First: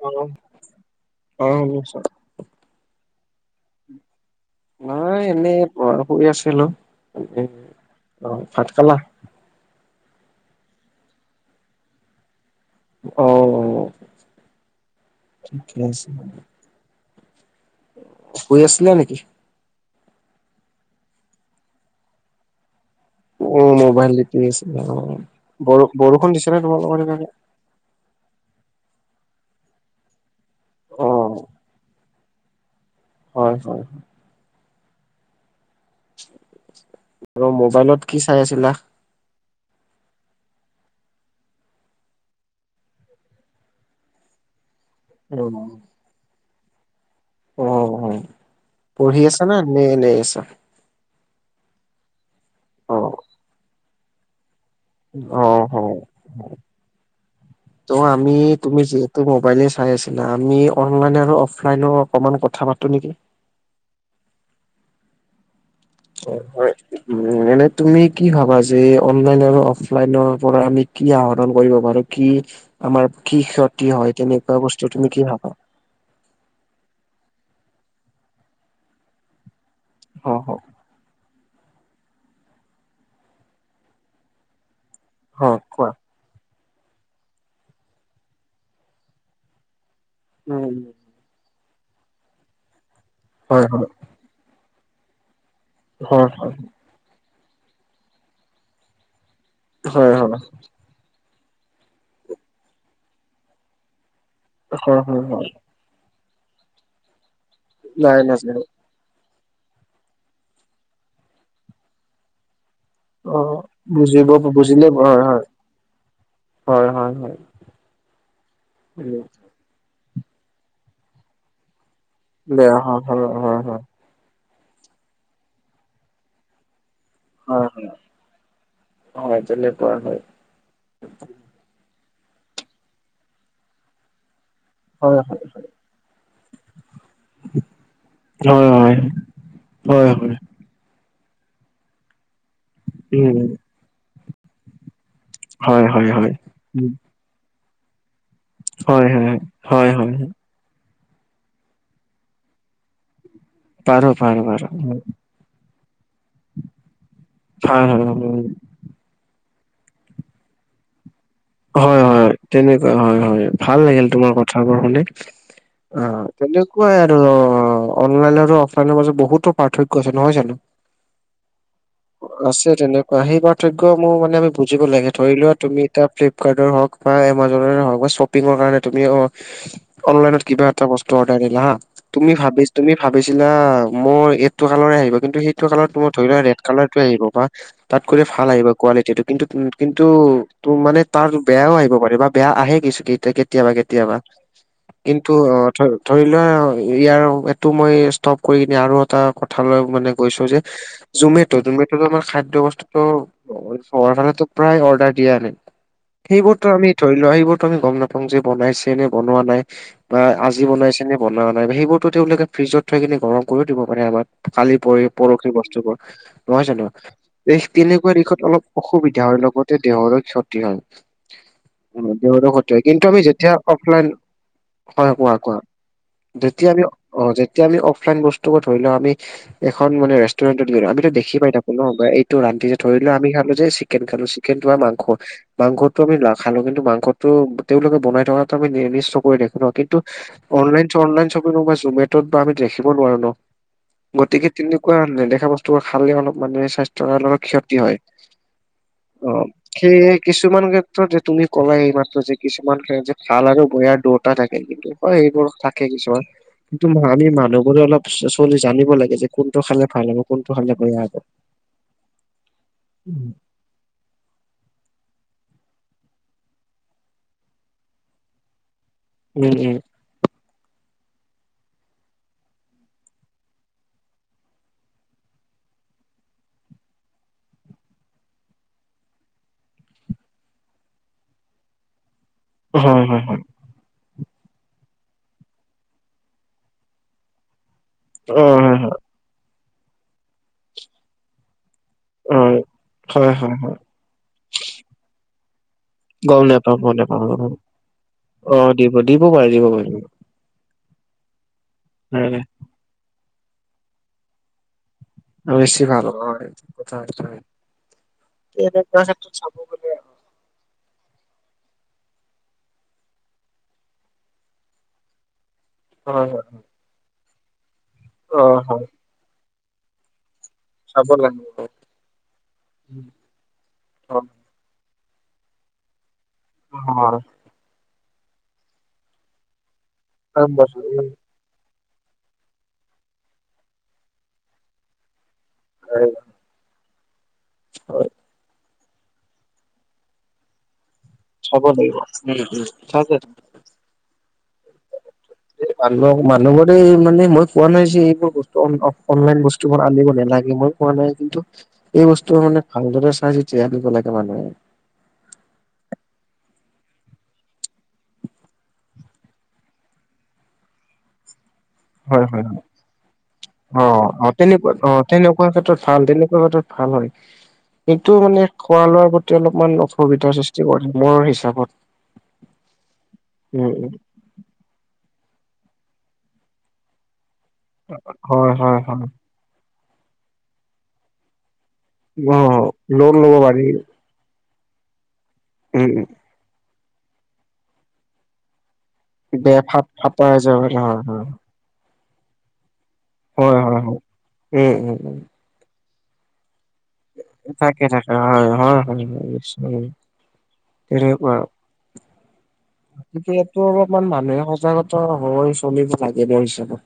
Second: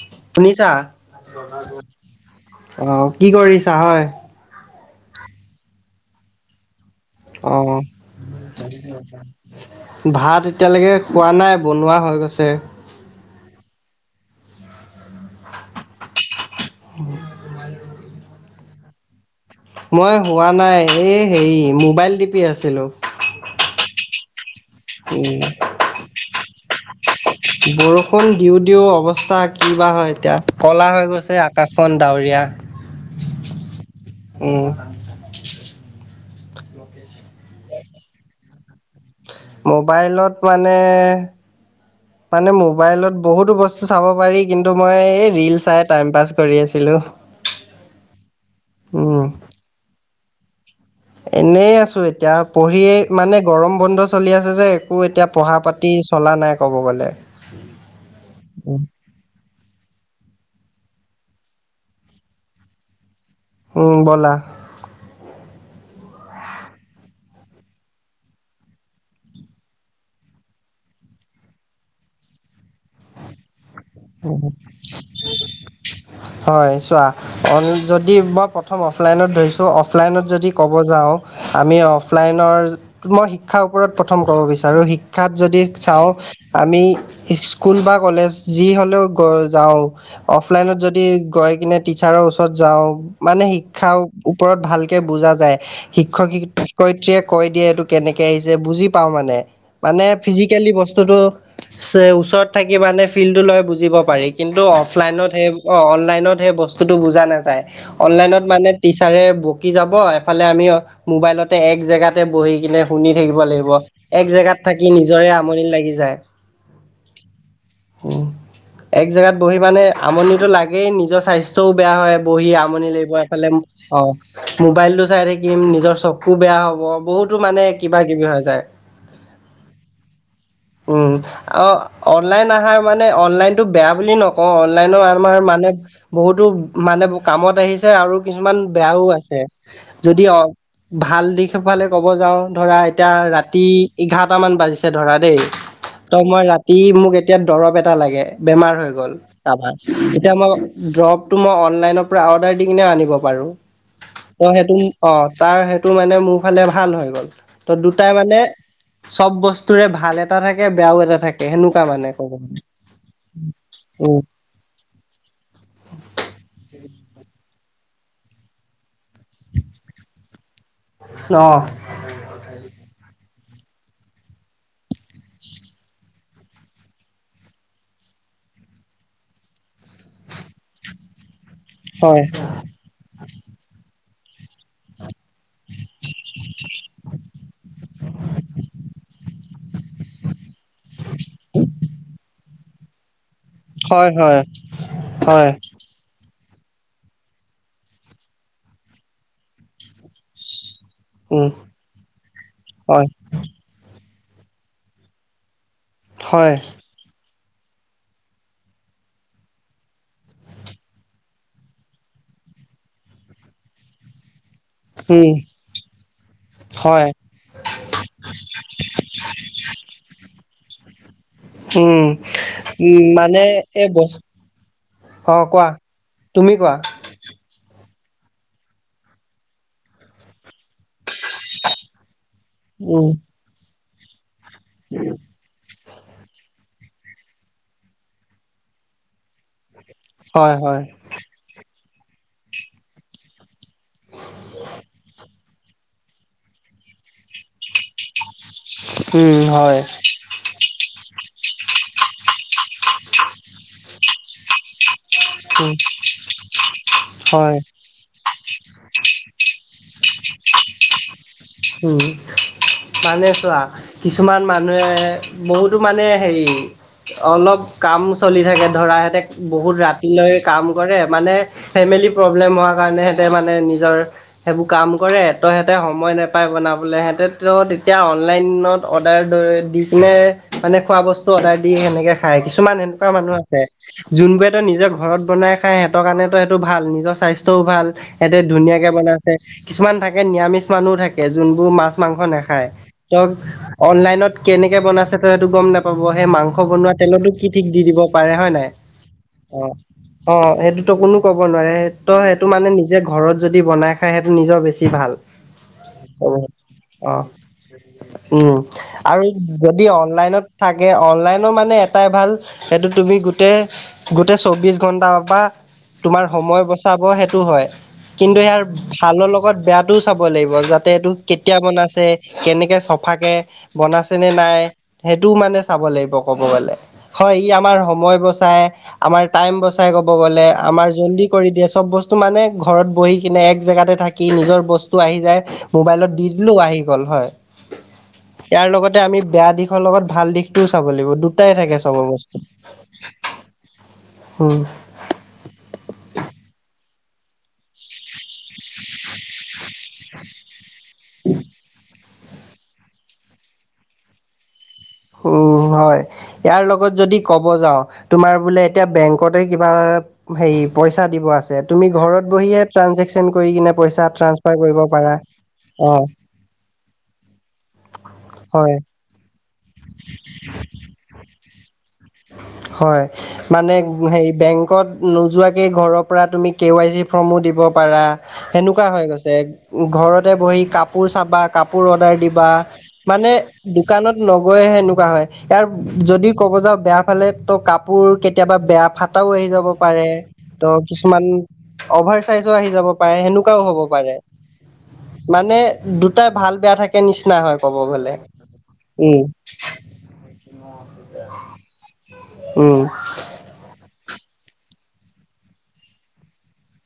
অ', শুনিছা? অ', শুনিছো আহ কি কৰিছা হয়? নহয় এনেই পঢ় শুই আছিলো। অ'। অ', ভাত খালা? ভাত এতিয়ালৈকে খোৱা নাই বনোৱা হৈ গৈছে। অ', অ' ঠিকে আছে। উ'ম। [unintelligible] শুই আছিলা নেকি? মই শুৱা নাই, এই হেৰি মোবাইল টিপি আছিলো। অ' মোবাইল টিপি আছিলা অ', উম ব বৰষুণ দিছে নে তোমালোকৰ হেইফালে? বৰষুণ দিওঁ দিওঁ অৱস্থা কি বা হয় এতিয়া ক'লা হৈ গৈছে অ', আকাশখন ডৰীয়া। হয়, হয়। উম। আৰু মোবাইলত কি চাই আছিলা? মোবাইলত মানে, মানে মোবাইলত বহুতো বস্তু চাব পাৰি। কিন্তু মই এই অ', ৰিল চাই টাইম পাছ কৰি আছিলো। অ', অ' পঢ়ি উম আছা না নে নে এনেই আছা? এনেই আছোঁ এতিয়া, পঢ়িয়েই অ', মানে গৰম বন্ধ চলি আছে যে। একো এতিয়া পঢ়া অ', পাতি অ'। চলা নাই ক'ব গ'লে। আমি তুমি যিহেতু ত' মোবাইলে চাই আছিলা। আমি অ'নলাইন আৰু অফলাইনৰ অকমান কথা পাতো নেকি? উম ব'লা। অ' হয়। উম, এনেই তুমি কি ভাবা যে অ'নলাইন আৰু অফলাইনৰ পৰা আমি কি আহৰণ কৰিব পাৰো? কি আমাৰ কি ক্ষতি হয়, তেনেকুৱা বস্তু তুমি কি ভাবা? হয়, চোৱা, যদি মই প্ৰথম অফলাইনত ধৰিছো, অফলাইনত হ হ যদি ক'ব ক'ব যাওঁ, আমি অফলাইনৰ মই শিক্ষাৰ ওপৰত প্ৰথম ক'ব বিচাৰোঁ। শিক্ষ ক্ষাত হ যদি কোৱা চাওঁ, আমি স্কুল বা কলেজ যি হ'লেও গ যাওঁ, উম অফলাইনত যদি গৈ কিনে টিচাৰৰ ওচৰত যাওঁ। মানে হয় হয় শিক্ষাৰ ওপৰত ভালকে বুজা যায়। হয় শিক্ষক হয় শিক্ষত্ৰীয়ে কৈ দিয়ে এইটো কেনেকে আহিছে বুজি পাওঁ মানে, মানে হয় হয় ফিজিকেলি বস্ত বস্তু টো ওচৰত থাকি মানে ফিলটো লৈ বুজিব পাৰি। কিন্তু হয় অফলাইন হয় হয় অ' অনলাইনত সেই বস্তুটো বুজা নাযায়। নাই অনলাইনত নাজানো মানে টিচাৰে বকি যাব, এফালে আমি মোবাইলতে এক জেগাতে বহি কিনে শুনি অ থাকিব লাগিব। এক বুজিব জেগাত থাকি বুজিলে হয় নিজৰে হয় আমনি লাগি যায়। হয়, হয়, হয়। উম, এক উম জেগাত বহি মানে আমনিটো লাগেই নিজৰ স্বাস্থ্যও বেয়া হয়। বহি বেয়া আমনি হয় লাগিব, হয় এইফালে হয় হয় অঁ। মোবাইল টো চাই থাকিম নিজৰ চকু বেয়া হ'ব। বহুত- টো মানে হয় কিবা কিবি হৈ যায়। হয় তেনেকুৱা হয় উম, অ' অনলাইন আহাৰ মানে অনলাইনতটো বেয়া বুলি নক কওঁ, অনলাইনো হয় আমাৰ মানে বহুতো মানে কামত আহিছে আৰু কিছুমান হয় বেয়াও আছে। হয়, যদি হয়। অ ভাল দিশফালে কব যাও ধৰা এতিয়া উম ৰাতি এঘাৰটা মান বাজিছে ধৰা দেই, হয় হয় তই হয় মই ৰাতি উম, মোক, এতিয়া দৰৱ এটা লাগে বেমাৰ হৈ হয় গল হয় তাপা হয় হয় হয়। এতিয়া মই, দৰপটো মই অনলাইনৰ পৰা অৰ্ডাৰ দি কিনে আনিব পাৰো পাৰ হ পাৰ ত হ পাৰ সেইটো অ, তাৰ সেইটো মানে মোৰ ফালে ভাল হৈ গ'ল ত ভাল হয় দুটাই মানে, চব বস্তুৰে ভাল এটা থাকে বেয়াও এটা থাকে সেনেকুৱা হয় মানে। হয় ক'ব গ'লে। তেনেকুৱ হয় হয় ভাল লাগিল উম তোমাৰ কথাবোৰ শুনি অ। কোৱাই আৰু অনলাইন আৰু অফলাইনৰ মাজত বহুতো পাৰ্থক্য আছে নহয় জানো। অঁহ, আছে তেনেকুৱা সেই পাৰ্থক্য মোৰ মানে আমি বুজিব লাগে ধৰি লোৱা তুমি এ, ফিলীকাদ্ৰৰ হক বা এমাজনৰ হক বা চপিঙ কাৰণে তুমি অহ অনলাইনত কিবা এটা বস্ত, অৰ্ডাৰ দিলা হা হয় তুমি ভাবি তুমি ভাবিছিলা মোৰ এইটো কালৰে আহিব কিন্তু সেই, কালাৰ তো মই ধৰি লোৱা ৰেড কালাৰটো আহিব বা, তাত কটি ভাল আহিব কোৱালিটিটো কিন্তু কিন্তু তো মানে, তাৰ বেয়াও আহিব পাৰে বা বেয়া আহে কিছু কেতিয়াবা হয় কেতিয়াবা হয় কিন্তু হয় অ ধৰি লোৱা ইয়াৰ এইটো মই ষ্টপ কৰি কিনে আৰু এটা কথা লৈ মানে গৈছো যে, উম জমেট জমেটো আমাৰ খাদ্যয় হয় বস্তুতটো চহৰ ফালে প্ৰায় অৰ্ডাৰ দিয়া যাই, হয় সেইবোৰতো আমি ধৰি লোৱা সেইবোৰতো আমি গম নাপাওঁ যে বনাইছে নে বনোৱা নাই। বা আজি বনাইছে নে বনা নাই সেইবোৰতো তেওঁলোকে ফ্ৰিজত থৈ কিনে গৰম কৰিও দিব পাৰে আমাক। খালি পৰি উম পৰহি বস্তুবোৰ নহয় জানো। হয় তেনেকুৱা দিশত অলপ অসুবিধা হয় লগতে দেহৰো ক্ষতি হয়। উম দেৰ স উম কিন্তু আমি মানে যেতিয়া এই অফলাইন, বস্তু হয় কোৱা কোৱা তুমি যেতিয়া কোৱা আমি অ যেতিয়া আমি অফলাইন বস্তু ধৰি লও আমি। এখন মানে ৰেষ্টুৰেণ্টত গলো আমিতো দেখি পাই থাকো ন বা, টো ৰান্ধি যে ধৰি উম লোৱা আমি খালো যে চিকেন খালো চিকেনটো মাংস মাংসটো আমি ল খ নাখালো কিন্তু মাংসতটো তেওঁলোকে বনাই থকাটো আমি নিষ্ট কৰি দেখো ন কিন্তু হয় হয় অনলাইন চঅনলাই চ, কোৱা জমেটত বা আমি দেখিব নোৱাৰো ন। গতিকে তেনেকুৱা নেদেখা বস্তুবোৰ খালে অলপ মানে স্বাস্থ্যৰ কাৰণে অলপ ক্ষতি হয়। অ উম হয় কি, কিছুমান ক্ষেত্ৰত যে তুমি ক'লা এইমাত্ৰ যে কিছুমান ক্ষ যে ভাল আৰু বেয়াৰ দুটা থাকে কিন্তু। হয় এইবোৰ উম থাকে কিছুমান কিন্তু আমি হয় মানুহবোৰে অলপ, চলি জানিব লাগে যে কোনটো খালে ভাল হ'ব কোনটো খালে বেয়া হব। উম মানে উম চোৱা। কিছুমান মানুহে বহুতো মানে হেৰি, অলপ কাম চলি থাকে ধৰা হেঁতে বহুত উম ৰা লৈ কাম কৰে মানে ফেমিলি প্ৰব্লেম হোৱা কাৰণে সেহঁতে মানে নিজৰ, সেইবোৰ কাম কৰে এতহেতে সময় নাপায়, পায় বনাবলৈ সিহঁতে তো তেতিয়া অনলাইনত অৰ্ডাৰ লৈ দিছিলে। মানে খোৱা বস্তু অৰ্ডাৰ দি সেনেকে খাই কিছুমান হয় সেনেকুৱা হয় মানুহ হয় আছে। যোনবোৰে টো নিজৰ ঘৰত বনাই খাই সিহঁতৰ কাৰণে তো সেইটো ভাল নিজৰ স্বাস্থ্যও ভাল। সিহঁতে অ হয় ধুনীয়াকে হয় বনাইছে কিছুমান থাকে নিৰামিষ মানুহ থাকে যোনবোৰ মাছ, মাংস অ নাখায় ত হয় হয় হয় অনলাইনত কেনেকে বনাইছে ত সটো গম নাপ পাব সেই গম মাংস নাপাওঁ গম বনোৱা তেলতো নাপাওঁ গম কি নাপাওঁ। ঠিক দি দিব পাৰে হয় অ নাই দিব দিব পাৰে অ, দিব পাৰিব অ সেইটোতো কোনো ক'ব নোৱাৰে স তো নাই সেইটো নাই মানে নি, যে ঘৰত যদি বনাই খায় সেইটো নিজৰ বেছি ভাল। অ'বেছি ভাল। হ'ব হয় ঠিক কথা কৈছা, অ' হয়। উম, এনেকুৱা আৰু ক্ষেত্ৰত চাব [unintelligible] যদি গ'লে অনলাইনত থাকে অনলাইনৰ মানে, এটাই ভাল সেইটো তুমি গোটেই গোটেই চৌব্বিছ ঘণ্টা, অক বা হয় তোমাৰ হয় হয় সময় বচাব সেইটো হয়, কিন্তু অ ইয়াৰ হয় ভালৰ লগত বেয়াটোও চাব লাগিব যা তে চাব এইটো লাগিব অ কেতিয়া হয় হয়। বনাইছেকেনেকে চফাকে হয়, বনাছেনে নাই সেইটোও মানে চাব লাগিব ক'ব গলে হয়। ই আমাৰ সময় বচাই, আমাৰ টাইম বচাই, ক'ব গলে চাব লাগিব আমাৰ জল্দি কৰি দিয়ে চব বস্তু মানে, ঘৰত বহি কিনে এক জেগাতে থাকি নিজৰ বস্তু আহি যায়। মোবাইলত দি দিলোঁ আহি গ'ল হয়। [inaudible] ইয়াৰ লগতে আমি বেয়া দিশৰ লগত, ভাল দিশটোও চাব লাগিব দু টাই থাকে [unintelligible] উম উম উম, [inaudible] [unintelligible] মানুহবুৰে মানে, মই কোৱা নাই যে এইবোৰ বস্তু [unintelligible] অনলাইন বস্তু বোৰ আনিব নেলাগে, মই কোৱা নাই কিন্তু এই বস্তু মানে, ভালদৰে চাই চেতিহে আনিব লাগে মানুহে। উ, হয়। ইয়াৰ লগত যদি ক'ব যাওঁ, তোমাৰ বোলে এতিয়া বেংকতে কিবা হেই পইচা দিব আছে। তুমি ঘৰত হয় হয় বহিয়ে হয়। ট্ৰানজেকচন কৰি কিনে অ পইচা অ ট্ৰাঞ্চফাৰ তেনেকুৱা কৰিব অ পাৰা তেনেকুৱা ক্ষেত্ৰত ভাল অ'। তেনেকুৱা ক্ষেত্ৰত ভাল হয় এইটো মানে, হয় খোৱা লোৱাৰ পত তি অলপমান অসুবিধাৰ সৃষ্টি কৰে মৰ হিচাপত উম, উ, হেই বেংক কত নোযোৱাকেই ঘৰৰ পৰা তুমি কে ৱাই চি ফৰ্মো দিব পাৰা হয় হয় সেনেকুৱা হৈ হয় গৈছে। ঘৰতে বহি কাপোৰ চাবা, কাপোৰ অৰ্ডাৰ অ দিবা লোন মানে, ল'ব পাৰি দোকানত নগৈহে এনেকুৱা হয়, উম উম। [unintelligible] যদি ক'ব যাওঁ বেয়া ফালে ত কাপোৰ কেতিয়াবা বেয়া ফাত টাও আহি বেয়া যাব ফাপ পাৰে, ফাপা যায় ত হয় হয় কিছুমান অভাৰ চাইজও আহি যাব হয় সেনেকুৱাও হ'ব হয় হয় পাৰে উম উম উম। মানে, দুটা ভাল-বেয়া থাকি থাকে, থাকে হয়, হয়, হয় উম নিশ্চয় তেনেকুৱা আৰু। উম, তে ইয়াতো অলপমান মানুহে সজাগত হৈ চলিব লাগে মোৰ হিচাপত।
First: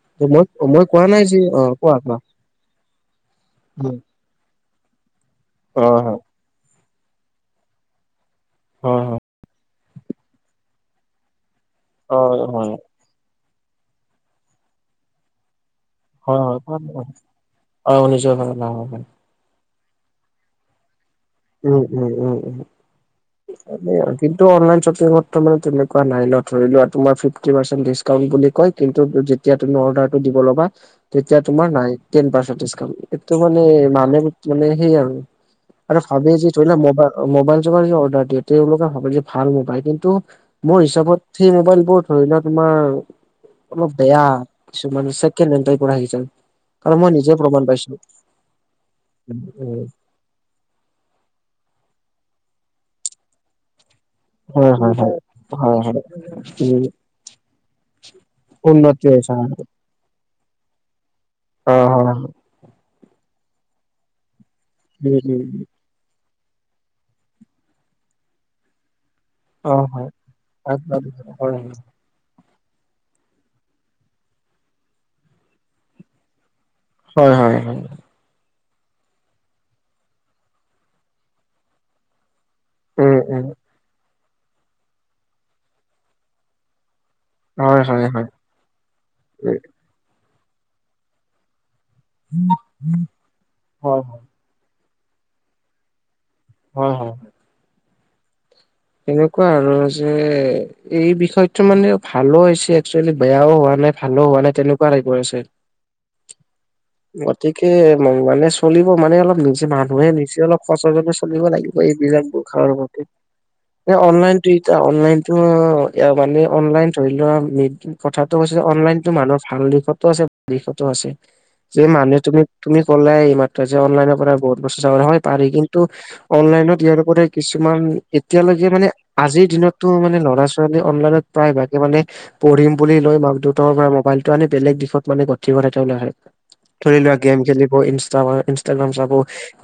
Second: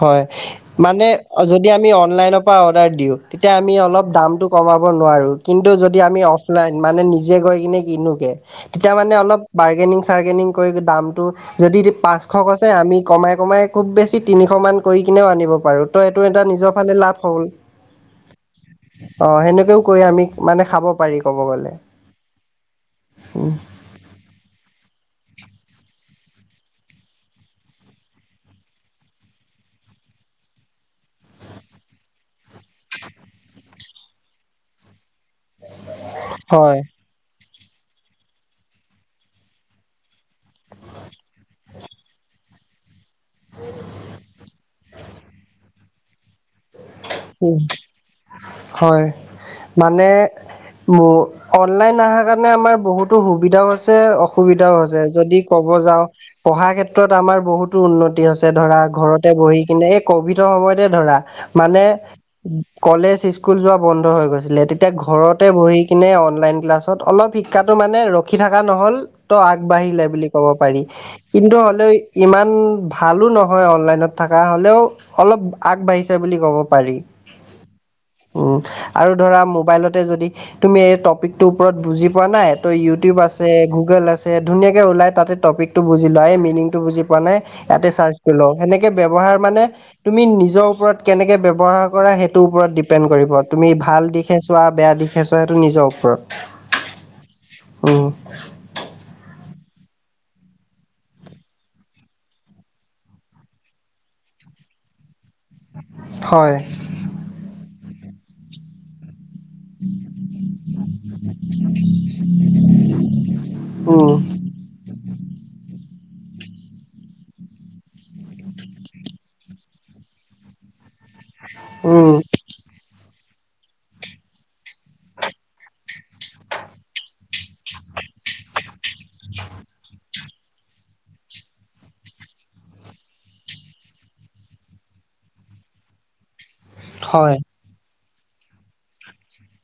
হয় মই মই কোৱা মানে, নাই যে অ' যদি আমি কোৱা কোৱা অনলাইনৰ পৰা অৰ্ডাৰ দিওঁ, তেতিয়া আমি অলপ দামটো কমাব নোৱাৰোঁ কিন্তু যদি আমি অফলাইন মানে নিজে গৈ কিনে কিনোগে তেতিয়া হয় মানে হয় অলপ বাৰ্গেনিং-চাৰ্গেনিং কৰি দামটো যদি পাঁচশ হয় কৈছে হয়। আমি কমাই, কমাই খুব বেছি তিনিশমান কৰি কিনেও আনিব পাৰোঁ। ত এইটো অ এটা হয় নিজৰ হয় ফালে হয় লাভ হ'ল। অ শুনিছো হয় হয় হয়। অ'সেনেকৈও কৰি আমি মানে খাব পাৰি। ক'ব গ'লে উম, উম, উম [inaudible] [unintelligible] কিন্ত অনলাইন চপিংতটো তোমাৰ তেনেকুৱা নাই ন, ধৰি লোৱা তোমাৰ ফিপটি পাৰচেণ্ট ডিস্ক কাউণ্ট বুলি কয়, কিন্তু যেতিয়া তুমি অৰ্ডাৰটো দিব ল'বা, তেতিয়া তোমাৰ নাই। টেন পাৰ্চেন্ত দিচকাউণ্ট এইটো মানে, মানে সেইট সেই আৰু। আৰু ভাবে যে ধৰি লোৱা হয় মোবা-মোবাইল চোবাইল কিবা অৰ্ডাৰ দিয়ে, তেওঁলোকে ভাবে যে ভাল মোবাইল কিন্তু মোৰ হিচাপত সেই মোবাইলবোৰ ধৰি লোৱা তোমাৰ অলপ বেয়া, কিছুমান ছেকেন হেন টাইপৰ আহি যায়। কাৰণ মই নিজে উম, প্ৰমাণ পাইছিলোঁ [unintelligible] নে - বহু অনলাইন আহা কাৰণে আমাৰ বহুতো সুবিধাও আছে, অ হয় সুবিধাও হয় আছে যদি হয় ক'ব হয় হয় যাওঁ - পঢ়া উম ক্ষেত্ৰত আমাৰ বহুতো উন্নতি হৈছে। ধৰা, উন্নতি ঘৰতে হৈছে বহিকিনে এই কভিডৰ সময়তে ধৰা - মানে হয় হয় হয় হয় কলেজ, স্কুল যোৱা বন্ধ হৈ গৈছিলে। তেতিয়া উম ঘৰতে উম বহি - কিনে অনলাইন ক্লাছত অলপ শিক্ষাটো মানে ৰখি থাকা নহ'ল - ত' অ আগবাঢ়িলে হয় বুলি ক'ব পাৰি। আগবাঢ়িছে কিন্তু হয় হ'লেও - ইমান ভালো নহয় অনলাইনত থাকা হ'লেও অলপ আগবাঢ়িছে বুলি ক'ব পাৰি। হয়, হয় হয়। উম, আৰু ধৰা মোবাইলতে যদি তুমি এই টপিকটোৰ ওপৰত বুজি পোৱা নাই - ত' উম ইউটিউব উম আছে, গুগল আছে ধুনীয়াকে ওলাই তাতে টপিকটো বুজি লোৱা, এই মেনিংটো বুজি পোৱা নাই - হয় তাতে হয় চাৰ্চ হয় কৰি লওঁ। সেনেকে ব্যৱহাৰ উম মানে, তুমি নিজৰ ওপৰত কেনেকে ব্যৱহাৰ - কৰা সেইটোৰ ওপৰত ডিপেণ্ড কৰিব। তুমি হয় ভাল হয় দিশে চোৱা, বেয়া দিশে চোৱা সেইটো নিজৰ ওপৰত। হয়, হয়। উম, এনেকুৱা আৰু যে - এই বিষয়টো মানে ভালো হৈছে এক্সোৱেলি বেয়াও হোৱা নাই, ভালো হোৱা নাই তেনেকুৱা টাইপৰ আছে। হয়। গতিকে, মান মানে চলিব মানে, অলপ নি জে মানুহে নিজে অলপ সচেতনে চলিব লাগিব। [unintelligible] এই উম, অনলাইন - দুইটা অনলাইনটো, অঁ এয়া মানে অনলাইন ধৰি লোৱা মি কথাটো হৈছে অনলাইনটো মানস ভাল দিশ - ফটো চেফটি ফটো আছে, যে উম, মানে তুমি - তুমি ক'লাই এই মাত্ৰ যে অনলাইনৰ পৰা বহুত বস্তু চাব পাৰি। হয় পাৰি কিন্তু - অনলাইনত ইয়াৰ ওপৰতে কিছুমান এ তিয়ালেকে মানে, আজিৰ দিনটো মানে ল'ৰা-ছোৱালী অনলাইনত প্ৰায়ভাগে মানে - পঢ়িম বুলি লয় মাক দেউতাকৰ পৰা মোবাইলটো আনি বেলেগ দিশত মানে গতি কৰে তেওঁলোকে। ধৰিলোৱা, হয়, গেম খেলি ব ইনষ্টাগা- ইনষ্টাগ্ৰাম চাব,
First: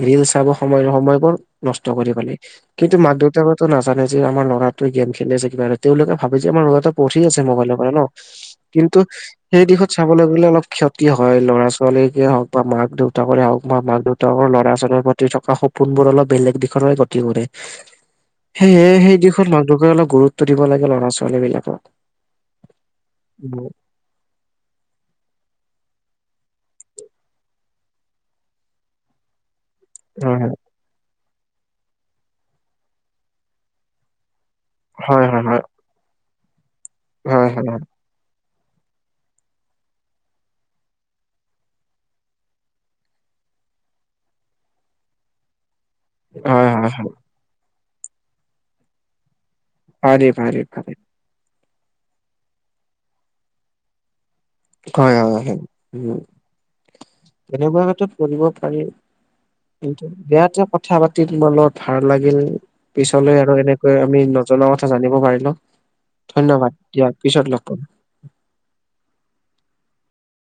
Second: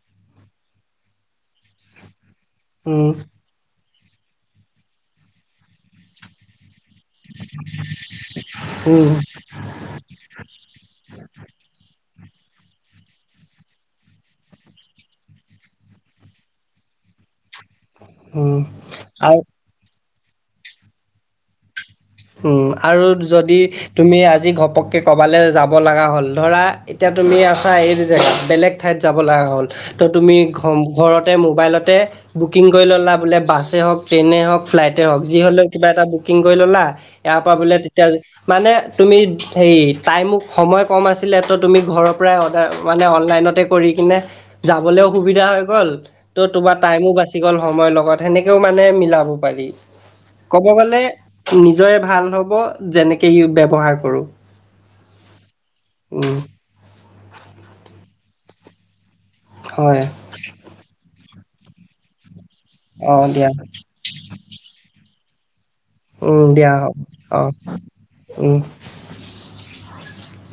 ৰিল চাব সময় নহব সেই বোৰ নষ্ট কৰি পেলাই। কিন্তু উম, মাক-দেউতাকেটো নাজানে যে আমাৰ ল'ৰাটোৱে গেম খেলি আছে কিবা এটাত। তেওঁলোকে ভাৱে যে আমাৰ ল'ৰাটো - পঢ়ি আছে মোবাইলৰ পৰা ন, ' কিন্তু উম, - সেই দিশত চাবলে গ'লে অলপ ক্ষতি হয়। ল'ৰা -ছোৱালীকে হওক বা মাক -দেউতাকৰে হওক বা মাক -দেউ ত ল'ৰা -ছোৱালীৰ প্ৰতি থকা সপোনবোৰ অলপ বেলেগ দিশলে গতি কৰে। উম, সেয়েহে সেই আৰু দিশত মাক-দেউতাকে অলপ গুৰুত্ব দিব লাগে ল'ৰা-ছোৱালী বিলাকক। হুঁম আৰু যদি - তুমি আজি ঘপককে ক'বালে যাব লগা হ'ল। ধৰা, এতিয়া তুমি আছা এইটো জেগাত, বেলেগ - ঠাইত যাব লাগা হ'ল - ত' তুমি হয় ঘম ঘৰতে মোবাইলতে বুকিং কৰি ল'লা বোলে বাছেই হওক - ট্ৰেইনে হওক, ফ্লাইটে হওক হয় যি হয় হয় হ'লেও কিবা এটা বুকিং কৰি ল'লা, হয় এইয়াপা হয় বোলে তেতিয়া - মানে তুমি হেৰি টাইমো সময় কম আছিলে, ত' তুমি ঘৰৰ পৰাই অৰ্ডাৰ মানে অনলাইনতে - কৰি কিনে যাবলেও সুবিধা হৈ গ'ল - ত' হয় হয় তোমাৰ হয় হয় টাইমো হয় বাচি গ'ল সময়ৰ লগত, সেনেকেও মানে মিলাব - পাৰি। পাৰি পাৰি ক'ব পাৰি গ'লে - নিজৰে ভাল হ'ব যেনেকে ইউ ব্যৱহাৰ কৰোঁ। হয়, হয় হয়, উম। তেনেকুৱা ক্ষেত্ৰত কৰিব পাৰি, হয় কিন্তু - দিয়াতে কথা পাতি তোমাৰ লগত ভাল লাগিল। অ পিছলৈ দিয়া আৰু এনে কে আমি নজনা কথা জানিব পাৰিলোঁ। উমঁ, দিয়া হ'ক। অঁহ', উমঁ।